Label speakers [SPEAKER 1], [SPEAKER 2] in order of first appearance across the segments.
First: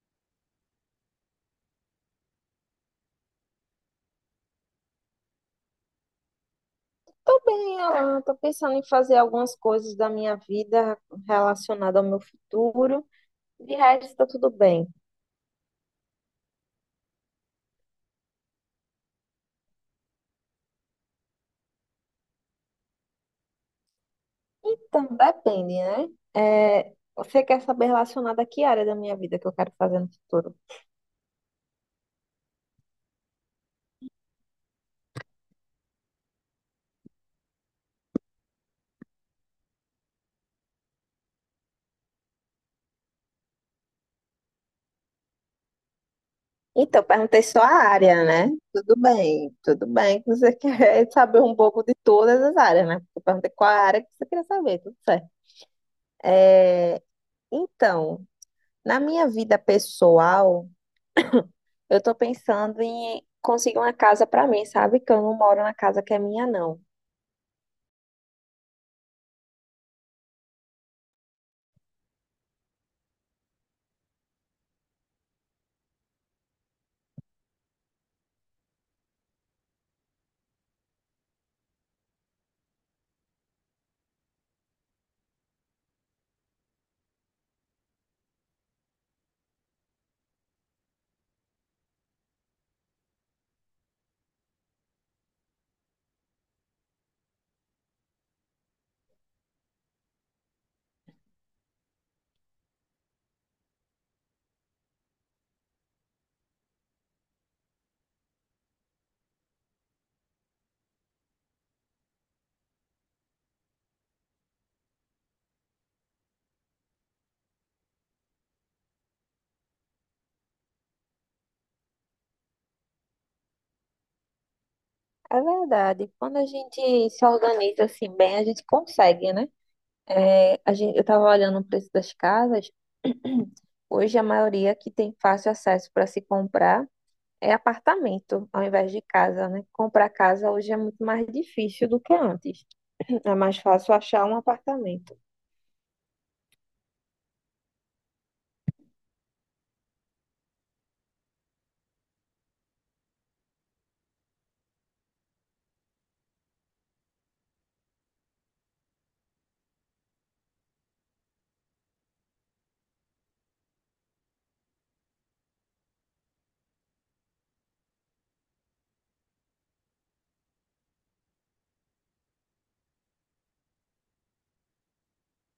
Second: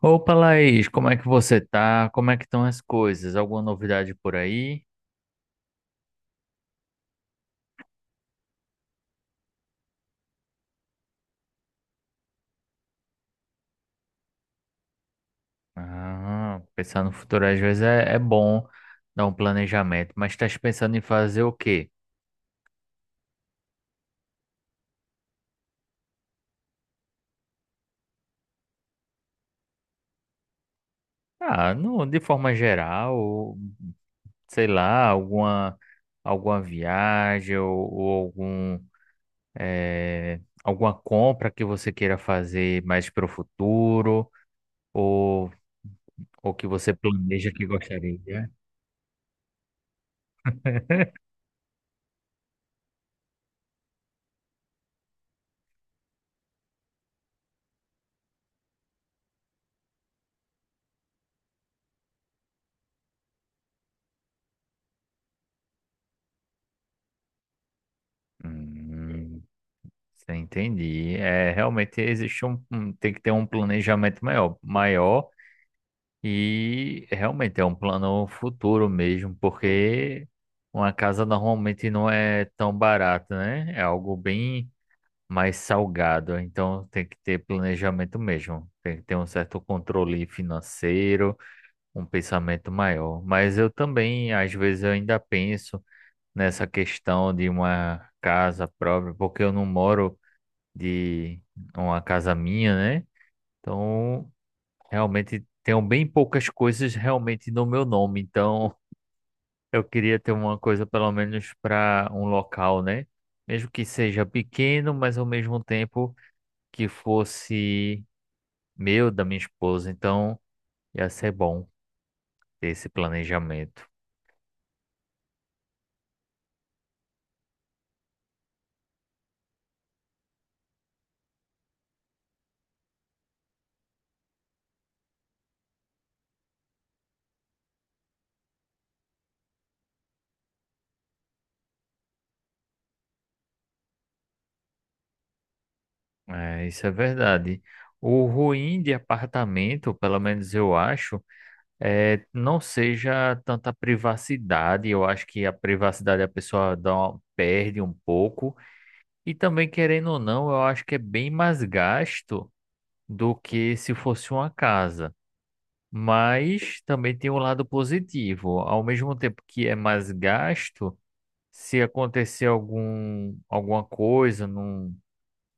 [SPEAKER 1] Opa, Laís, como é que você tá? Como é que estão as coisas? Alguma novidade por aí?
[SPEAKER 2] Tô bem, Alan. Tô pensando em fazer algumas coisas da minha vida relacionada ao meu futuro. De resto, tá tudo bem.
[SPEAKER 1] Ah, pensar no futuro às vezes é bom dar um planejamento, mas estás pensando em fazer o quê?
[SPEAKER 2] Então, depende, né? É, você quer saber relacionada a que área da minha vida que eu quero fazer no futuro?
[SPEAKER 1] Ah, não, de forma geral, ou, sei lá, alguma viagem ou algum, alguma compra que você queira fazer mais para o futuro ou, ou que você
[SPEAKER 2] Então, perguntei
[SPEAKER 1] planeja
[SPEAKER 2] só
[SPEAKER 1] que
[SPEAKER 2] a área,
[SPEAKER 1] gostaria.
[SPEAKER 2] né? Tudo bem que você quer saber um pouco de todas as áreas, né? Eu perguntei qual a área que você queria saber, tudo certo. Então, na minha vida pessoal, eu tô pensando em conseguir uma casa pra mim, sabe? Que eu não moro na casa que é minha, não.
[SPEAKER 1] Hum. Você entendi. É, realmente tem que ter um planejamento maior, maior e realmente é um plano futuro mesmo, porque uma casa normalmente não é tão barata, né? É algo bem mais salgado, então tem que ter planejamento mesmo. Tem que ter um certo controle financeiro, um pensamento maior. Mas eu também, às vezes, eu ainda penso nessa questão de uma casa própria, porque eu não moro de uma casa minha, né? Então, realmente tenho bem poucas coisas realmente no meu nome. Então, eu queria ter uma coisa pelo menos para um local, né? Mesmo que seja pequeno, mas ao mesmo tempo que fosse meu, da minha esposa. Então, ia ser bom ter esse planejamento.
[SPEAKER 2] É verdade. Quando a gente se organiza assim bem, a gente consegue, né? É, a gente, eu tava olhando o preço das casas. Hoje a maioria que tem fácil acesso para se comprar é apartamento, ao invés de casa, né? Comprar casa hoje é muito mais difícil do que antes. É mais fácil achar um apartamento.
[SPEAKER 1] É, isso é verdade. O ruim de apartamento, pelo menos eu acho, é, não seja tanta privacidade. Eu acho que a privacidade a pessoa perde um pouco. E também, querendo ou não, eu acho que é bem mais gasto do que se fosse uma casa. Mas também tem um lado positivo. Ao mesmo tempo que é mais gasto, se acontecer alguma coisa,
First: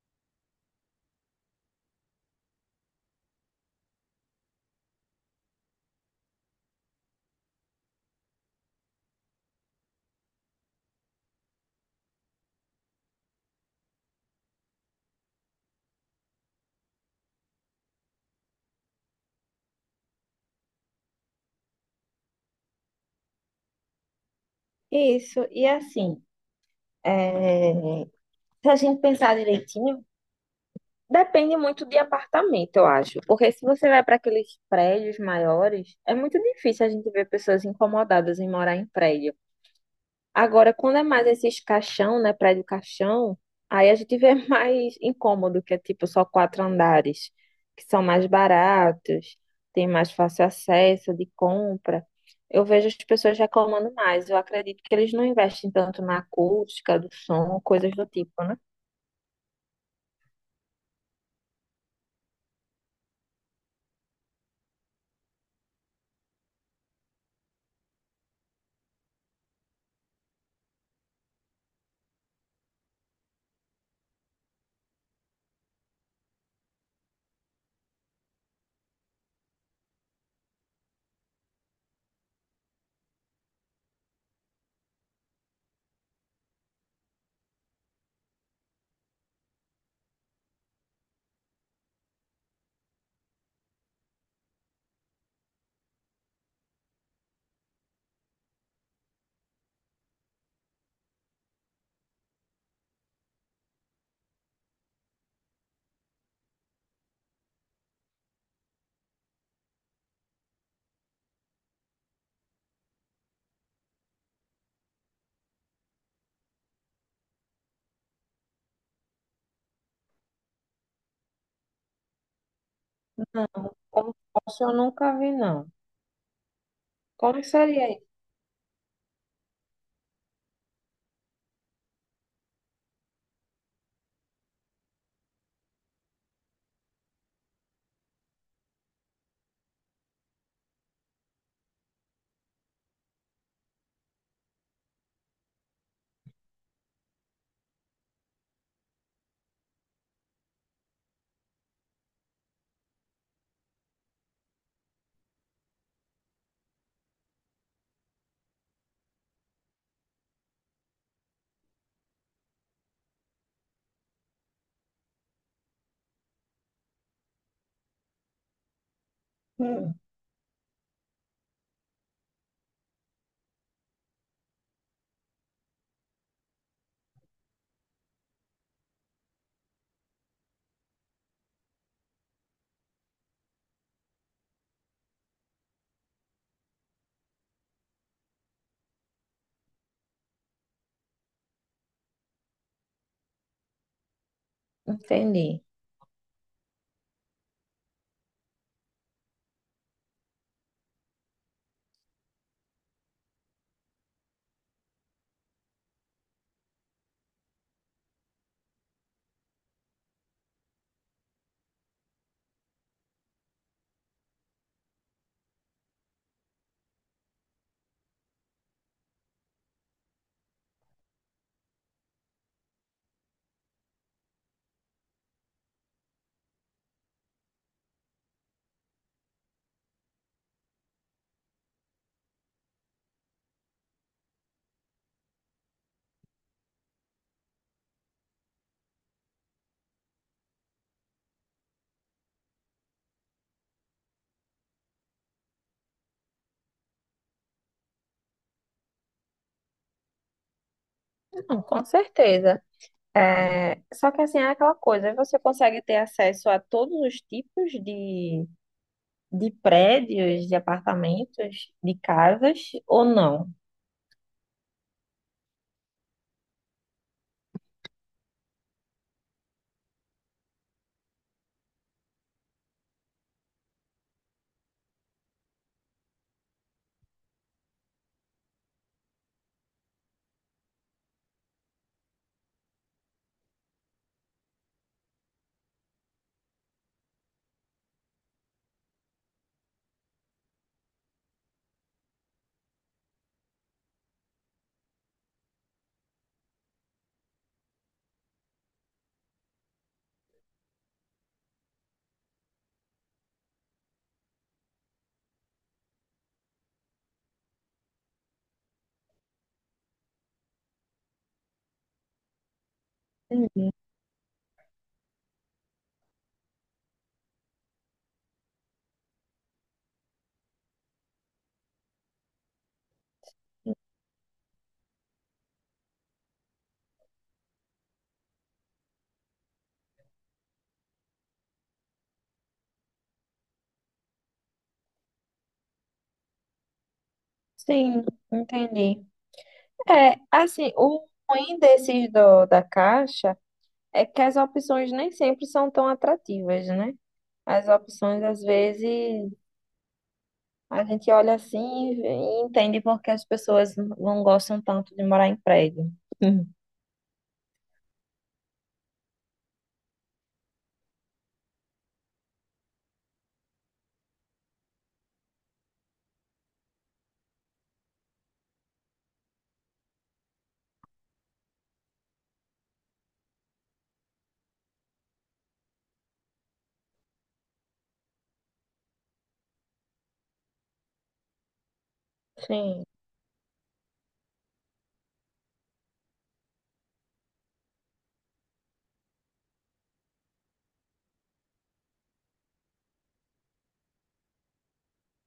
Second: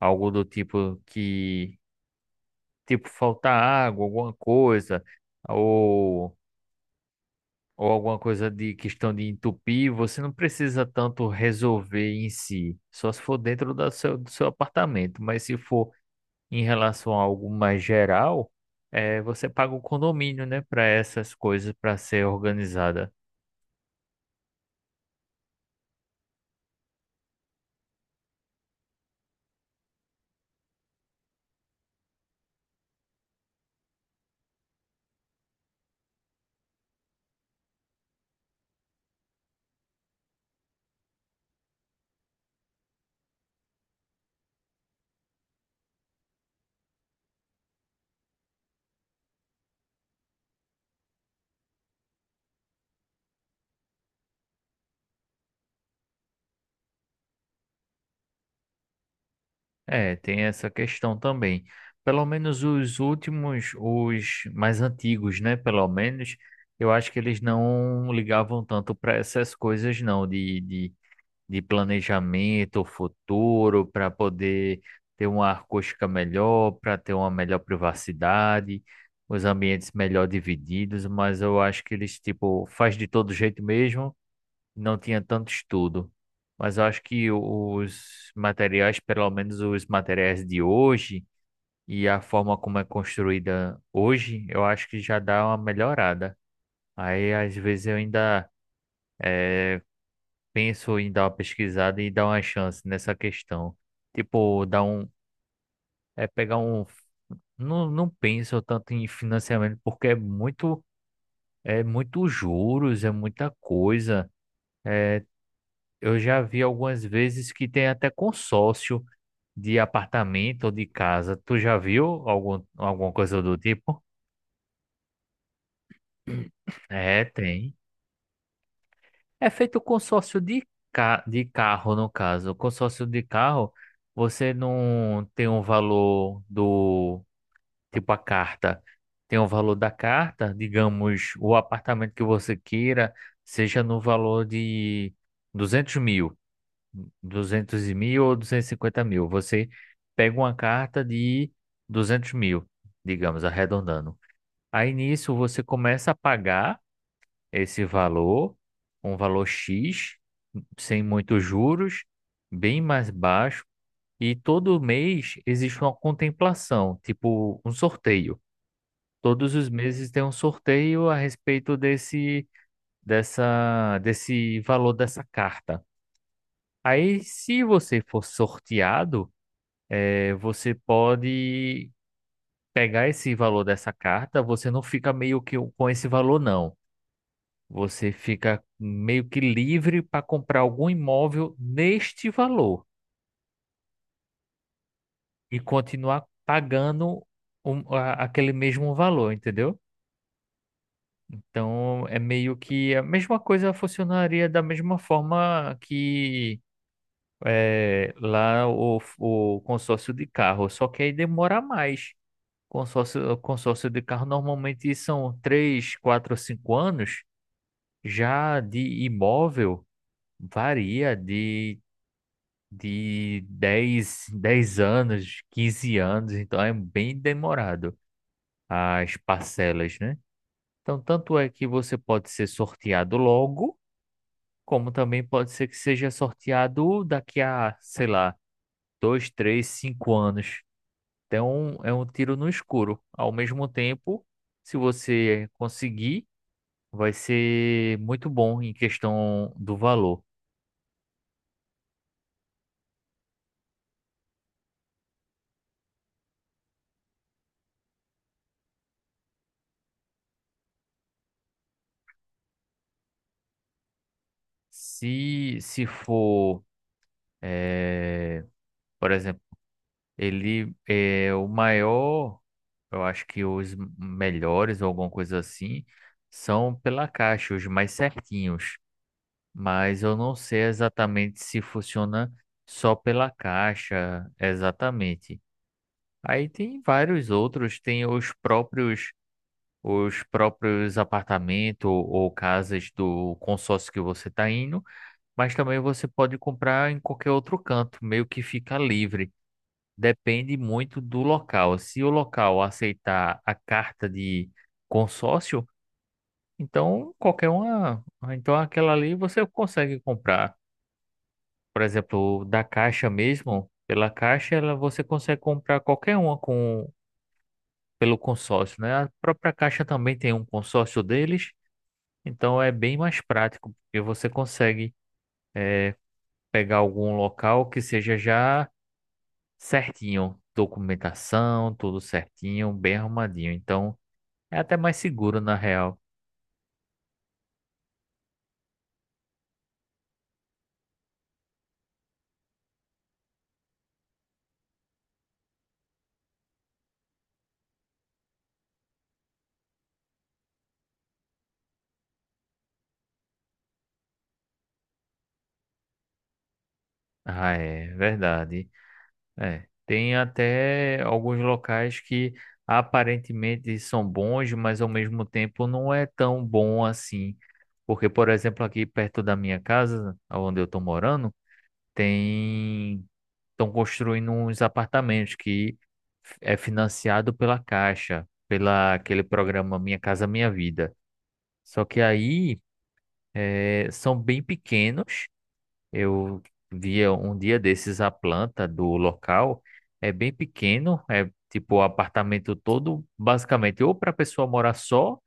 [SPEAKER 1] algo do tipo que, tipo, faltar água, alguma coisa, ou alguma coisa de questão de entupir, você não precisa tanto resolver em si, só se for dentro do seu apartamento. Mas se for em relação a algo mais geral, é, você paga o condomínio, né, para essas coisas para ser organizada.
[SPEAKER 2] Isso, e assim, é, se a gente pensar direitinho. Depende muito de apartamento, eu acho. Porque se você vai para aqueles prédios maiores, é muito difícil a gente ver pessoas incomodadas em morar em prédio. Agora, quando é mais esses caixão, né, prédio caixão, aí a gente vê mais incômodo, que é tipo só quatro andares, que são mais baratos, tem mais fácil acesso de compra. Eu vejo as pessoas reclamando mais. Eu acredito que eles não investem tanto na acústica do som, coisas do tipo, né?
[SPEAKER 1] É, tem essa questão também. Pelo menos os últimos, os mais antigos, né, pelo menos, eu acho que eles não ligavam tanto para essas coisas, não, de planejamento futuro para poder ter uma acústica melhor, para ter uma melhor privacidade, os ambientes melhor divididos, mas eu acho que eles tipo faz de todo jeito mesmo, não tinha tanto estudo. Mas eu acho que os materiais, pelo menos os materiais de hoje e a forma como é construída hoje, eu acho que já dá uma melhorada. Aí às vezes eu ainda penso em dar uma pesquisada e dar uma chance nessa questão. Tipo, é pegar um, não, não penso tanto em financiamento porque é muito juros, é muita coisa. É, eu já vi algumas vezes que tem até consórcio de apartamento ou de casa. Tu já viu alguma coisa do tipo?
[SPEAKER 2] Como se fosse, eu nunca vi, não.
[SPEAKER 1] É,
[SPEAKER 2] Como
[SPEAKER 1] tem.
[SPEAKER 2] seria.
[SPEAKER 1] É feito consórcio de carro, no caso. Consórcio de carro, você não tem um valor do. Tipo a carta. Tem o valor da carta, digamos, o apartamento que você queira, seja no valor de 200 mil, 200.000 ou 250.000. Você pega uma carta de 200.000, digamos, arredondando. Aí nisso você começa a pagar esse valor, um valor X, sem muitos juros, bem mais baixo, e todo mês existe uma contemplação, tipo um sorteio. Todos os
[SPEAKER 2] Hum,
[SPEAKER 1] meses tem um sorteio a respeito desse valor dessa carta. Aí, se você for sorteado, você pode pegar esse valor dessa carta, você não fica meio que com esse valor, não. Você fica meio que livre para comprar algum imóvel neste valor e
[SPEAKER 2] entendi.
[SPEAKER 1] continuar pagando aquele mesmo valor, entendeu? Então é meio que a mesma coisa funcionaria da mesma forma que lá o consórcio de carro, só que aí demora mais. Consórcio de carro normalmente são 3, 4, 5 anos, já de imóvel varia de dez anos, 15 anos, então é bem demorado as parcelas, né? Então, tanto é que você pode ser sorteado logo, como também pode ser que seja sorteado daqui a, sei lá, 2, 3, 5 anos. Então, é um tiro no escuro. Ao mesmo tempo, se você conseguir, vai ser muito bom em questão do valor.
[SPEAKER 2] Não, com certeza. É, só que assim, é aquela coisa, você consegue ter acesso a todos os tipos de prédios, de apartamentos, de casas, ou não?
[SPEAKER 1] Se for, eh, por exemplo, ele é o maior, eu acho que os melhores ou alguma coisa assim, são pela Caixa, os mais certinhos. Mas eu não sei exatamente se funciona só pela Caixa, exatamente. Aí tem vários outros, tem os próprios apartamentos ou casas do consórcio que você está indo, mas também você pode comprar em qualquer outro canto, meio que fica livre. Depende muito do local. Se o local aceitar a carta de consórcio, então qualquer uma, então aquela ali você consegue comprar. Por exemplo, da Caixa
[SPEAKER 2] Hum.
[SPEAKER 1] mesmo, pela Caixa ela, você consegue comprar qualquer uma com pelo consórcio, né? A própria Caixa também tem um consórcio deles, então é bem mais prático, porque você consegue pegar algum local que seja já certinho, documentação, tudo certinho, bem arrumadinho. Então é até mais seguro, na real.
[SPEAKER 2] Sim, entendi. É, assim, o ruim desses do, da Caixa é que as opções nem sempre são tão atrativas, né? As opções, às vezes, a gente olha assim e entende porque as pessoas não gostam tanto de morar em prédio.
[SPEAKER 1] Ah, é verdade. É. Tem até alguns locais que aparentemente são bons, mas ao mesmo tempo não é tão bom assim. Porque, por exemplo, aqui perto da minha casa, onde eu tô morando, tem... estão construindo uns apartamentos que é financiado pela Caixa, pela aquele programa Minha Casa Minha Vida. Só que aí
[SPEAKER 2] Sim.
[SPEAKER 1] são bem pequenos. Eu via um dia desses a planta do local, é bem pequeno, é tipo o apartamento todo, basicamente, ou para a pessoa morar só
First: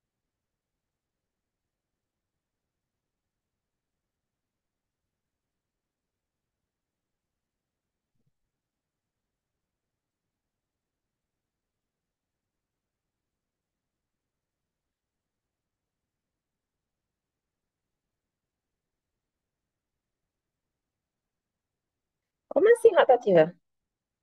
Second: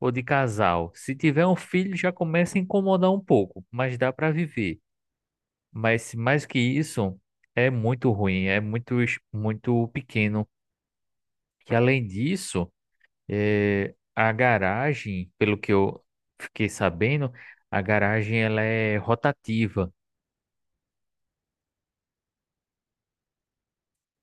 [SPEAKER 1] ou de casal. Se tiver um filho, já começa a incomodar um pouco, mas dá para viver. Mas mais que isso, é muito ruim, é muito, muito pequeno. Que além disso, a garagem, pelo que eu fiquei sabendo, a garagem ela é rotativa.
[SPEAKER 2] Como assim, rotativa?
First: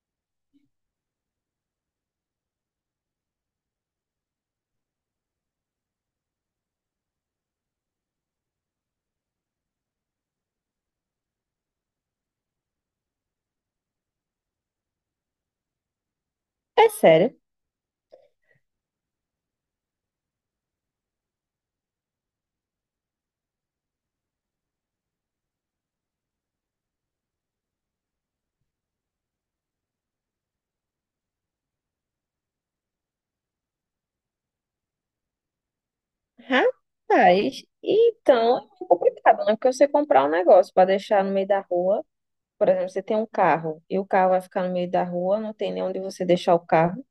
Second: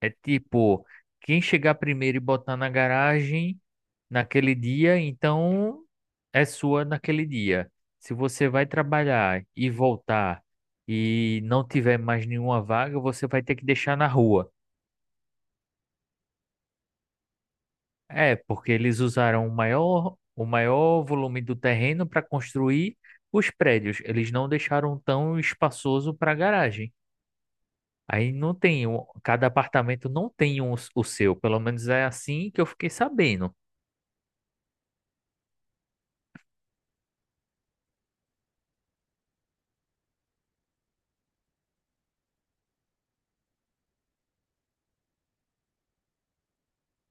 [SPEAKER 1] É tipo, quem chegar primeiro e botar na garagem naquele dia, então é sua naquele dia. Se você vai trabalhar e voltar e não tiver mais nenhuma vaga, você vai ter que deixar na rua.
[SPEAKER 2] É sério?
[SPEAKER 1] É, porque eles usaram o maior volume do terreno para construir os prédios. Eles não deixaram tão espaçoso para garagem. Aí não tem, cada apartamento não tem o seu. Pelo menos é assim que eu fiquei sabendo.
[SPEAKER 2] Rapaz, então é muito complicado, né? Porque você comprar um negócio para deixar no meio da rua, por exemplo, você tem um carro e o carro vai ficar no meio da rua, não tem nem onde você deixar o carro.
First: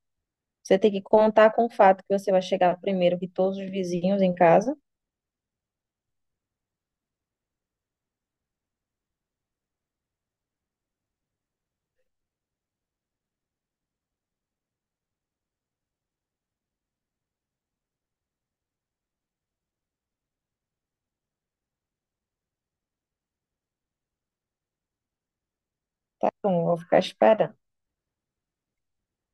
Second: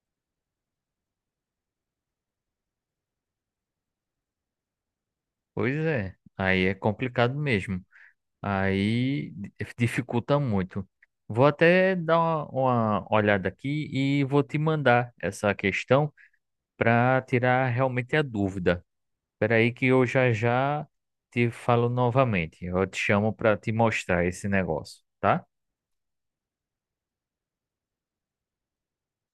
[SPEAKER 2] Você tem que contar com o fato que você vai chegar primeiro que todos os vizinhos em casa.
[SPEAKER 1] Pois é, aí é complicado mesmo. Aí dificulta muito. Vou até dar uma olhada aqui e vou te mandar essa questão para tirar realmente a dúvida. Espera aí que eu já já te falo novamente. Eu te chamo para te mostrar esse negócio, tá?
[SPEAKER 2] Tá bom, eu vou ficar esperando.